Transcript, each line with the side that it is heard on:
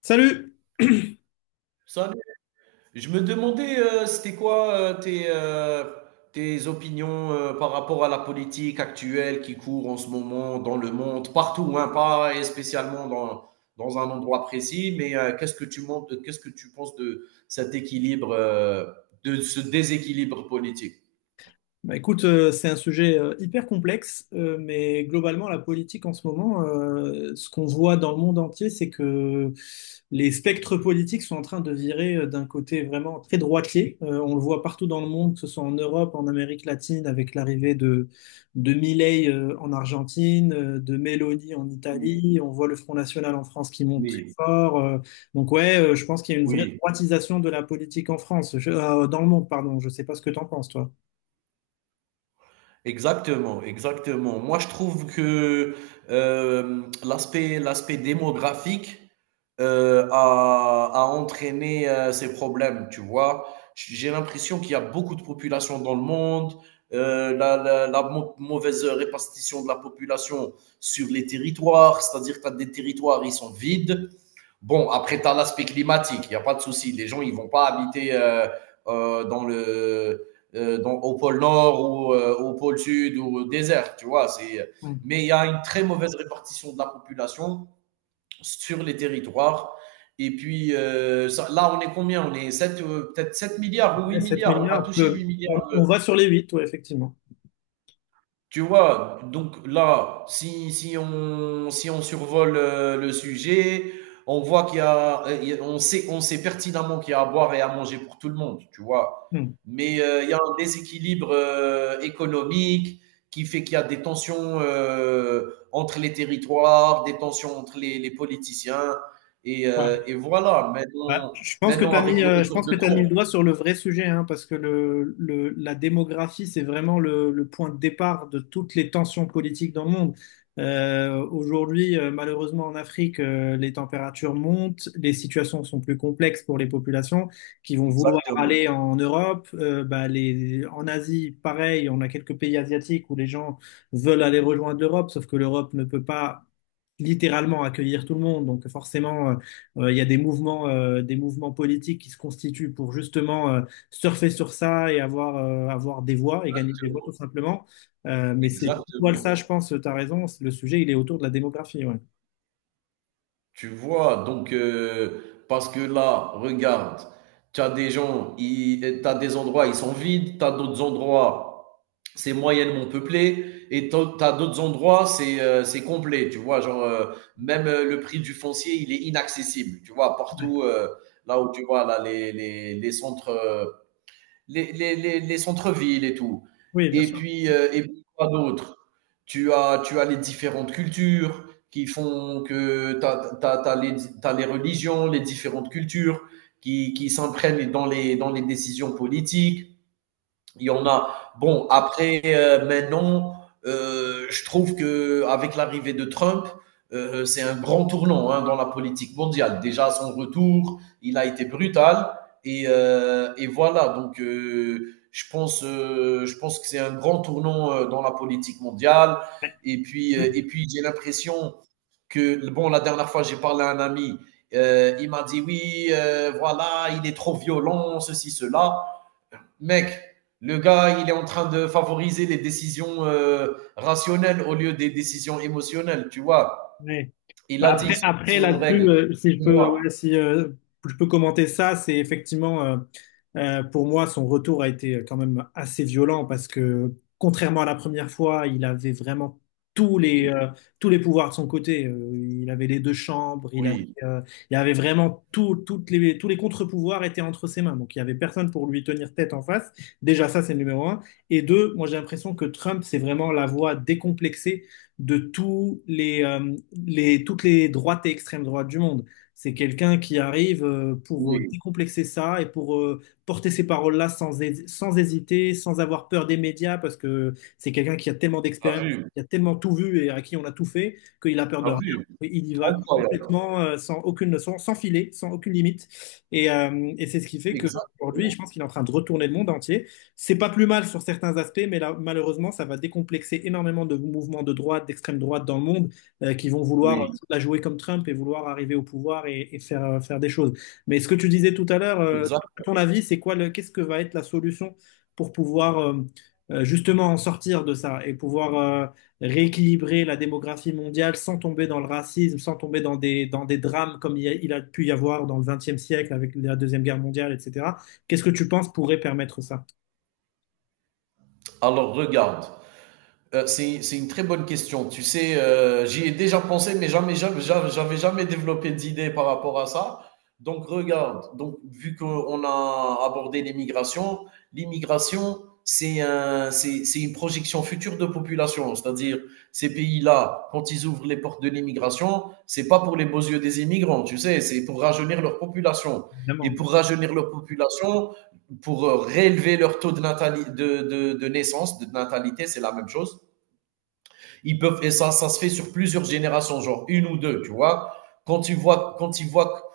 left: Salut!
right: Salut. Je me demandais, c'était quoi tes opinions par rapport à la politique actuelle qui court en ce moment dans le monde, partout, hein, pas spécialement dans un endroit précis, mais qu'est-ce que tu montes, qu'est-ce que tu penses de cet équilibre, de ce déséquilibre politique?
left: Bah écoute, c'est un sujet hyper complexe, mais globalement, la politique en ce moment, ce qu'on voit dans le monde entier, c'est que les spectres politiques sont en train de virer d'un côté vraiment très droitier. On le voit partout dans le monde, que ce soit en Europe, en Amérique latine, avec l'arrivée de Milei en Argentine, de Meloni en
right: Oui,
left: Italie. On voit le Front National en France qui monte très
right: oui,
left: fort. Donc ouais, je pense qu'il y a une vraie
right: oui.
left: droitisation de la politique en France, dans le monde, pardon. Je sais pas ce que t'en penses, toi.
right: Exactement, exactement. Moi, je trouve que l'aspect démographique a entraîné ces problèmes, tu vois. J'ai l'impression qu'il y a beaucoup de populations dans le monde, mauvaise répartition de la population sur les territoires, c'est-à-dire que tu as des territoires, ils sont vides. Bon, après, tu as l'aspect climatique, il n'y a pas de souci. Les gens, ils ne vont pas habiter euh, dans le, au pôle Nord ou au pôle Sud ou au désert, tu vois. C'est...
left: Hmm.
right: Mais il y a une très mauvaise répartition de la population sur les territoires. Et puis, là, on est combien? On est 7, peut-être 7 milliards ou 8
left: Les 7
right: milliards. On va
left: milliards,
right: toucher 8 milliards.
left: on va sur les 8, ouais, effectivement.
right: Tu vois? Donc là, si on survole, le sujet, on voit qu'il y a on sait pertinemment qu'il y a à boire et à manger pour tout le monde, tu vois?
left: Hmm.
right: Mais, il y a un déséquilibre, économique qui fait qu'il y a des tensions, entre les territoires, des tensions entre les politiciens
left: Ouais.
right: et voilà.
left: Ah,
right: Maintenant maintenant avec le
left: je
right: retour
left: pense
right: de
left: que tu mis
right: Trump,
left: le doigt sur le vrai sujet, hein, parce que la démographie, c'est vraiment le point de départ de toutes les tensions politiques dans le monde. Aujourd'hui, malheureusement en Afrique, les températures montent, les situations sont plus complexes pour les populations qui vont vouloir
right: exactement,
left: aller en Europe. En Asie, pareil, on a quelques pays asiatiques où les gens veulent aller rejoindre l'Europe, sauf que l'Europe ne peut pas littéralement accueillir tout le monde, donc forcément. Il y a des mouvements politiques qui se constituent pour justement surfer sur ça et avoir, avoir des voix et gagner des voix
right: exactement,
left: tout simplement. Mais c'est tout ça, je
right: exactement.
left: pense, tu as raison, le sujet, il est autour de la démographie. Ouais.
right: Tu vois, donc, parce que là, regarde, tu as des gens, tu as des endroits, ils sont vides, tu as d'autres endroits, c'est moyennement peuplé, et tu as d'autres endroits, c'est complet, tu vois, genre, même le prix du foncier, il est inaccessible, tu vois, partout, là où tu vois, là, les centres, les centres-villes et tout.
left: Oui, bien sûr.
right: Et puis quoi d'autre? Tu as les différentes cultures qui font que as, les, t'as les religions, les différentes cultures qui s'imprègnent dans dans les décisions politiques. Il y en a. Bon, après, maintenant, je trouve que avec l'arrivée de Trump, c'est un grand tournant, hein, dans la politique mondiale. Déjà, à son retour, il a été brutal. Et voilà, donc je pense que c'est un grand tournant dans la politique mondiale. Et puis j'ai l'impression que, bon, la dernière fois, j'ai parlé à un ami, il m'a dit, oui, voilà, il est trop violent, ceci, cela. Mec, le gars, il est en train de favoriser les décisions rationnelles au lieu des décisions émotionnelles, tu vois.
left: Ouais.
right: Il
left: Bah,
right: a dit, ce
left: après
right: sont les
left: là-dessus,
right: règles.
left: si je peux,
right: Moi,
left: ouais, si je peux commenter ça, c'est effectivement pour moi son retour a été quand même assez violent parce que contrairement à la première fois, il avait vraiment tous les
right: oui,
left: euh, tous les pouvoirs de son côté. Il avait les deux chambres,
right: oui,
left: euh, il avait vraiment tout, toutes les tous les contre-pouvoirs étaient entre ses mains. Donc il y avait personne pour lui tenir tête en face. Déjà ça c'est le numéro un. Et deux, moi j'ai l'impression que Trump c'est vraiment la voix décomplexée de toutes les droites et extrêmes droites du monde. C'est quelqu'un qui arrive pour
right: oui,
left: décomplexer ça et pour porter ces paroles-là sans hésiter, sans avoir peur des médias, parce que c'est quelqu'un qui a tellement d'expérience,
right: oui.
left: qui a tellement tout vu et à qui on a tout fait, qu'il a peur de rien. Il y va
right: Incroyable.
left: complètement sans aucune leçon, sans filet, sans aucune limite. Et c'est ce qui fait qu'aujourd'hui, je
right: Exactement.
left: pense qu'il est en train de retourner le monde entier. C'est pas plus mal sur certains aspects, mais là, malheureusement, ça va décomplexer énormément de mouvements de droite, d'extrême droite dans le monde, qui vont vouloir
right: Oui,
left: la jouer comme Trump et vouloir arriver au pouvoir et faire, faire des choses. Mais ce que tu disais tout à l'heure,
right: exact.
left: ton avis, qu'est-ce que va être la solution pour pouvoir justement en sortir de ça et pouvoir rééquilibrer la démographie mondiale sans tomber dans le racisme, sans tomber dans dans des drames comme il a pu y avoir dans le XXe siècle avec la Deuxième Guerre mondiale, etc. Qu'est-ce que tu penses pourrait permettre ça?
right: Alors, regarde. C'est une très bonne question. Tu sais, j'y ai déjà pensé, mais j'avais jamais développé d'idée par rapport à ça. Donc, regarde, donc, vu qu'on a abordé l'immigration, l'immigration, c'est c'est une projection future de population. C'est-à-dire, ces pays-là, quand ils ouvrent les portes de l'immigration, c'est pas pour les beaux yeux des immigrants, tu sais, c'est pour rajeunir leur population. Et
left: Évidemment.
right: pour rajeunir leur population, pour réélever leur taux de, natali- de naissance, de natalité, c'est la même chose. Ils peuvent, et ça se fait sur plusieurs générations, genre une ou deux, tu vois. Quand ils voient,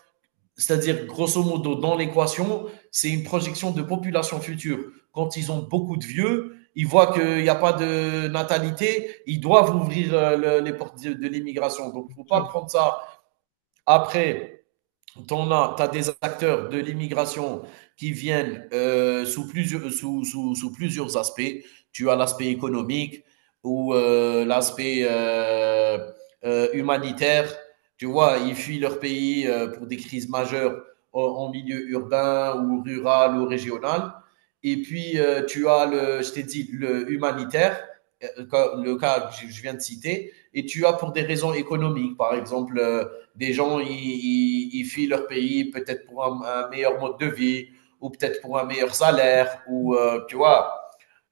right: c'est-à-dire grosso modo dans l'équation, c'est une projection de population future. Quand ils ont beaucoup de vieux, ils voient qu'il n'y a pas de natalité, ils doivent ouvrir les portes de l'immigration. Donc, il ne faut pas prendre ça. Après des acteurs de l'immigration qui viennent sous plusieurs aspects. Tu as l'aspect économique ou l'aspect humanitaire. Tu vois, ils fuient leur pays pour des crises majeures en milieu urbain ou rural ou régional. Et puis, je t'ai dit, le humanitaire, euh, le cas que je viens de citer. Et tu as pour des raisons économiques, par exemple des gens, ils fuient leur pays peut-être pour un meilleur mode de vie ou peut-être pour un meilleur salaire ou tu vois.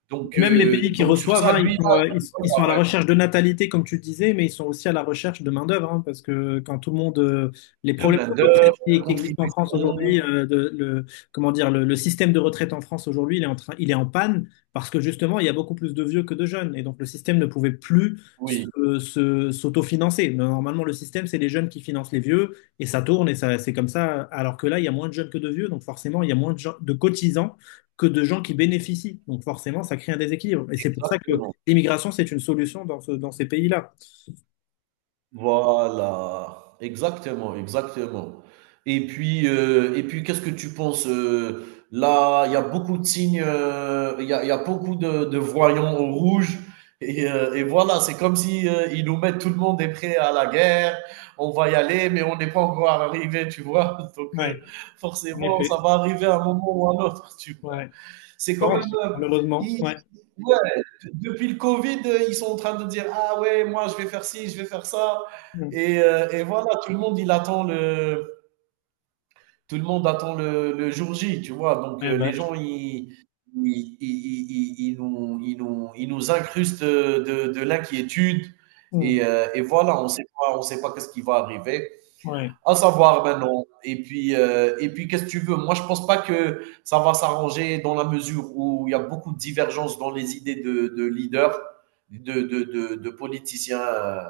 left: Même les pays qui
right: Donc sur
left: reçoivent,
right: ça,
left: hein,
right: lui, là, il parle
left: ils sont à la recherche de natalité, comme tu disais, mais ils sont aussi à la recherche de main-d'œuvre, hein, parce que quand tout le monde, les
right: de
left: problèmes
right: main
left: de
right: d'œuvre,
left: retraite
right: de
left: qui existent en France aujourd'hui,
right: contribution.
left: comment dire, le système de retraite en France aujourd'hui, il est en panne, parce que justement, il y a beaucoup plus de vieux que de jeunes, et donc le système ne pouvait plus
right: Oui,
left: s'autofinancer. Mais normalement, le système, c'est les jeunes qui financent les vieux, et ça tourne, et ça, c'est comme ça, alors que là, il y a moins de jeunes que de vieux, donc forcément, il y a moins de cotisants que de gens qui bénéficient. Donc forcément, ça crée un déséquilibre. Et c'est pour ça que
right: exactement.
left: l'immigration, c'est une solution dans ces pays-là.
right: Voilà, exactement, exactement. Et puis qu'est-ce que tu penses, là, il y a beaucoup de signes, il y a beaucoup de voyants au rouge et voilà, c'est comme si, ils nous mettent, tout le monde est prêt à la guerre. On va y aller, mais on n'est pas encore arrivé, tu vois? Donc
left: Ouais, en
right: forcément, ça
left: effet.
right: va arriver à un moment ou à un autre, tu vois?
left: Ouais, je
right: C'est quand même.
left: pense, malheureusement.
right: Ils-
left: Ouais.
right: ouais, depuis le Covid, ils sont en train de dire, ah ouais, moi je vais faire ci, je vais faire ça.
left: Mm.
right: Et voilà, tout le monde, tout le monde attend le jour J, tu vois. Donc
left: Eh
right: les
left: ben,
right: gens,
left: je-
right: ils nous incrustent l'inquiétude.
left: mm.
right: Et voilà, on sait pas qu'est-ce qui va arriver.
left: Ouais.
right: À savoir maintenant. Et puis qu'est-ce que tu veux? Moi, je pense pas que ça va s'arranger dans la mesure où il y a beaucoup de divergences dans les idées de leaders, de politiciens euh,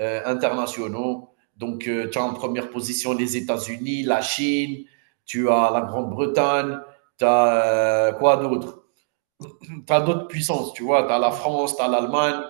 right: euh, internationaux. Donc, tu as en première position les États-Unis, la Chine, tu as la Grande-Bretagne, tu as quoi d'autre? Tu as d'autres puissances, tu vois. Tu as la France, tu as l'Allemagne.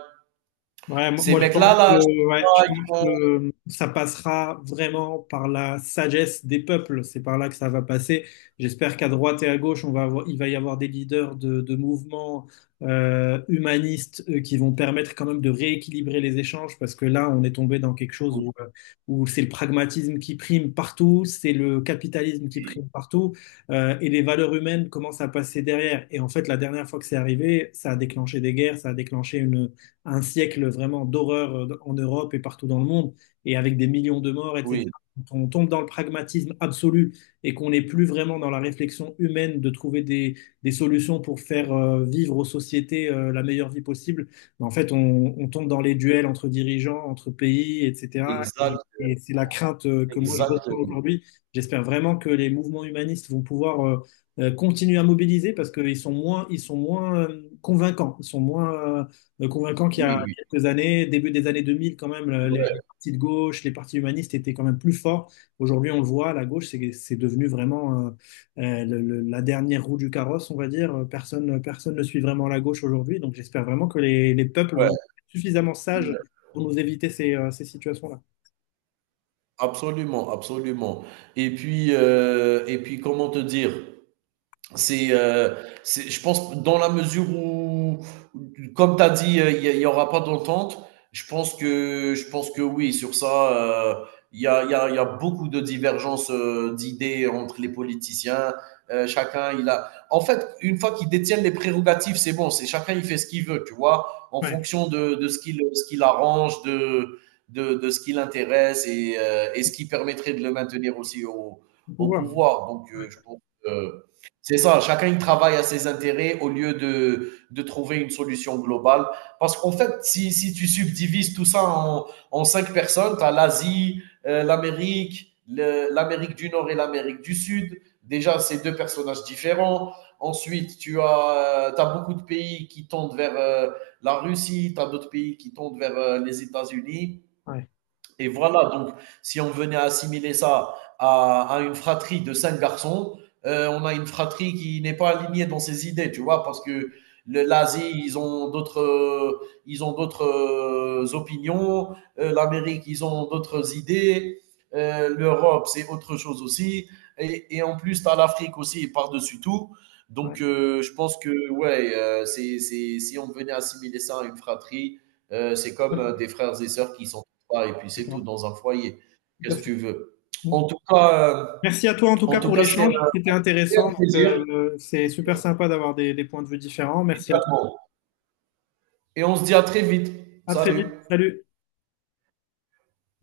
left: Ouais, mo-
right: Ces
left: moi je pense
right: mecs-là,
left: que,
right: là, je pense
left: ouais, je
right: pas,
left: pense
right: ils vont-
left: que ça passera vraiment par la sagesse des peuples. C'est par là que ça va passer. J'espère qu'à droite et à gauche, il va y avoir des leaders de mouvements humanistes qui vont permettre quand même de rééquilibrer les échanges parce que là, on est tombé dans quelque chose
right: Oui,
left: où, où c'est le pragmatisme qui prime partout, c'est le capitalisme qui
right: oui,
left: prime partout et les valeurs humaines commencent à passer derrière. Et en fait, la dernière fois que c'est arrivé, ça a déclenché des guerres, ça a déclenché une un siècle vraiment d'horreur en Europe et partout dans le monde, et avec des millions de morts, etc.
right: oui.
left: Quand on tombe dans le pragmatisme absolu et qu'on n'est plus vraiment dans la réflexion humaine de trouver des solutions pour faire vivre aux sociétés la meilleure vie possible, ben en fait, on tombe dans les duels entre dirigeants, entre pays, etc.
right: Exact,
left: Et c'est la crainte que moi je ressens
right: exactement.
left: aujourd'hui. J'espère vraiment que les mouvements humanistes vont pouvoir continuer à mobiliser parce qu'ils sont moins convaincants, ils sont moins convaincant qu'il y a
right: Oui, oui.
left: quelques années, début des années 2000, quand même,
right: Ouais,
left: les partis de gauche, les partis humanistes étaient quand même plus forts. Aujourd'hui, on le voit, la gauche, c'est devenu vraiment la dernière roue du carrosse, on va dire. Personne ne suit vraiment la gauche aujourd'hui. Donc, j'espère vraiment que les peuples vont
right: ouais,
left: être suffisamment sages
right: ouais.
left: pour nous éviter ces situations-là.
right: Absolument, absolument. Et puis, comment te dire? c'est, euh, je pense, dans la mesure où, comme tu as dit, il n'y aura pas d'entente, je pense que oui, sur ça, il y a, y a- y a beaucoup de divergences d'idées entre les politiciens. Chacun, il a. En fait, une fois qu'ils détiennent les prérogatives, c'est bon, c'est chacun, il fait ce qu'il veut, tu vois, en
left: Ouais,
right: fonction de ce qu'il arrange, de ce qui l'intéresse et ce qui permettrait de le maintenir aussi
left: le
right: au
left: pouvoir.
right: pouvoir. Donc,
left: Hein.
right: je pense que. C'est ça, chacun il travaille à ses intérêts au lieu de trouver une solution globale. Parce qu'en fait, si tu subdivises tout ça en cinq personnes, tu as l'Asie, l'Amérique du Nord et l'Amérique du Sud. Déjà, c'est deux personnages différents. Ensuite, t'as beaucoup de pays qui tendent vers la Russie, tu as d'autres pays qui tendent vers les États-Unis.
left: Ouais,
right: Et voilà, donc si on venait assimiler ça à une fratrie de cinq garçons, on a une fratrie qui n'est pas alignée dans ses idées, tu vois, parce que l'Asie, ils ont ils ont d'autres opinions, l'Amérique, ils ont d'autres idées, l'Europe, c'est autre chose aussi, et en plus, tu as l'Afrique aussi par-dessus tout.
left: ouais,
right: Donc,
left: ouais.
right: je pense que, ouais, si on venait assimiler ça à une fratrie, c'est
left: Tout à
right: comme
left: fait.
right: des frères et sœurs qui sont pas, et puis c'est tout,
left: D'accord.
right: dans un foyer.
left: Tout à
right: Qu'est-ce que
left: fait.
right: tu veux?
left: Bon.
right: En tout cas, euh,
left: Merci à toi en tout
right: en
left: cas
right: tout
left: pour
right: cas c'était
left: l'échange.
right: un
left: C'était
right: réel
left: intéressant. Donc,
right: plaisir
left: c'est super sympa d'avoir des points de vue différents. Merci à toi.
right: également. Et on se dit à très vite.
left: À très vite.
right: Salut.
left: Salut.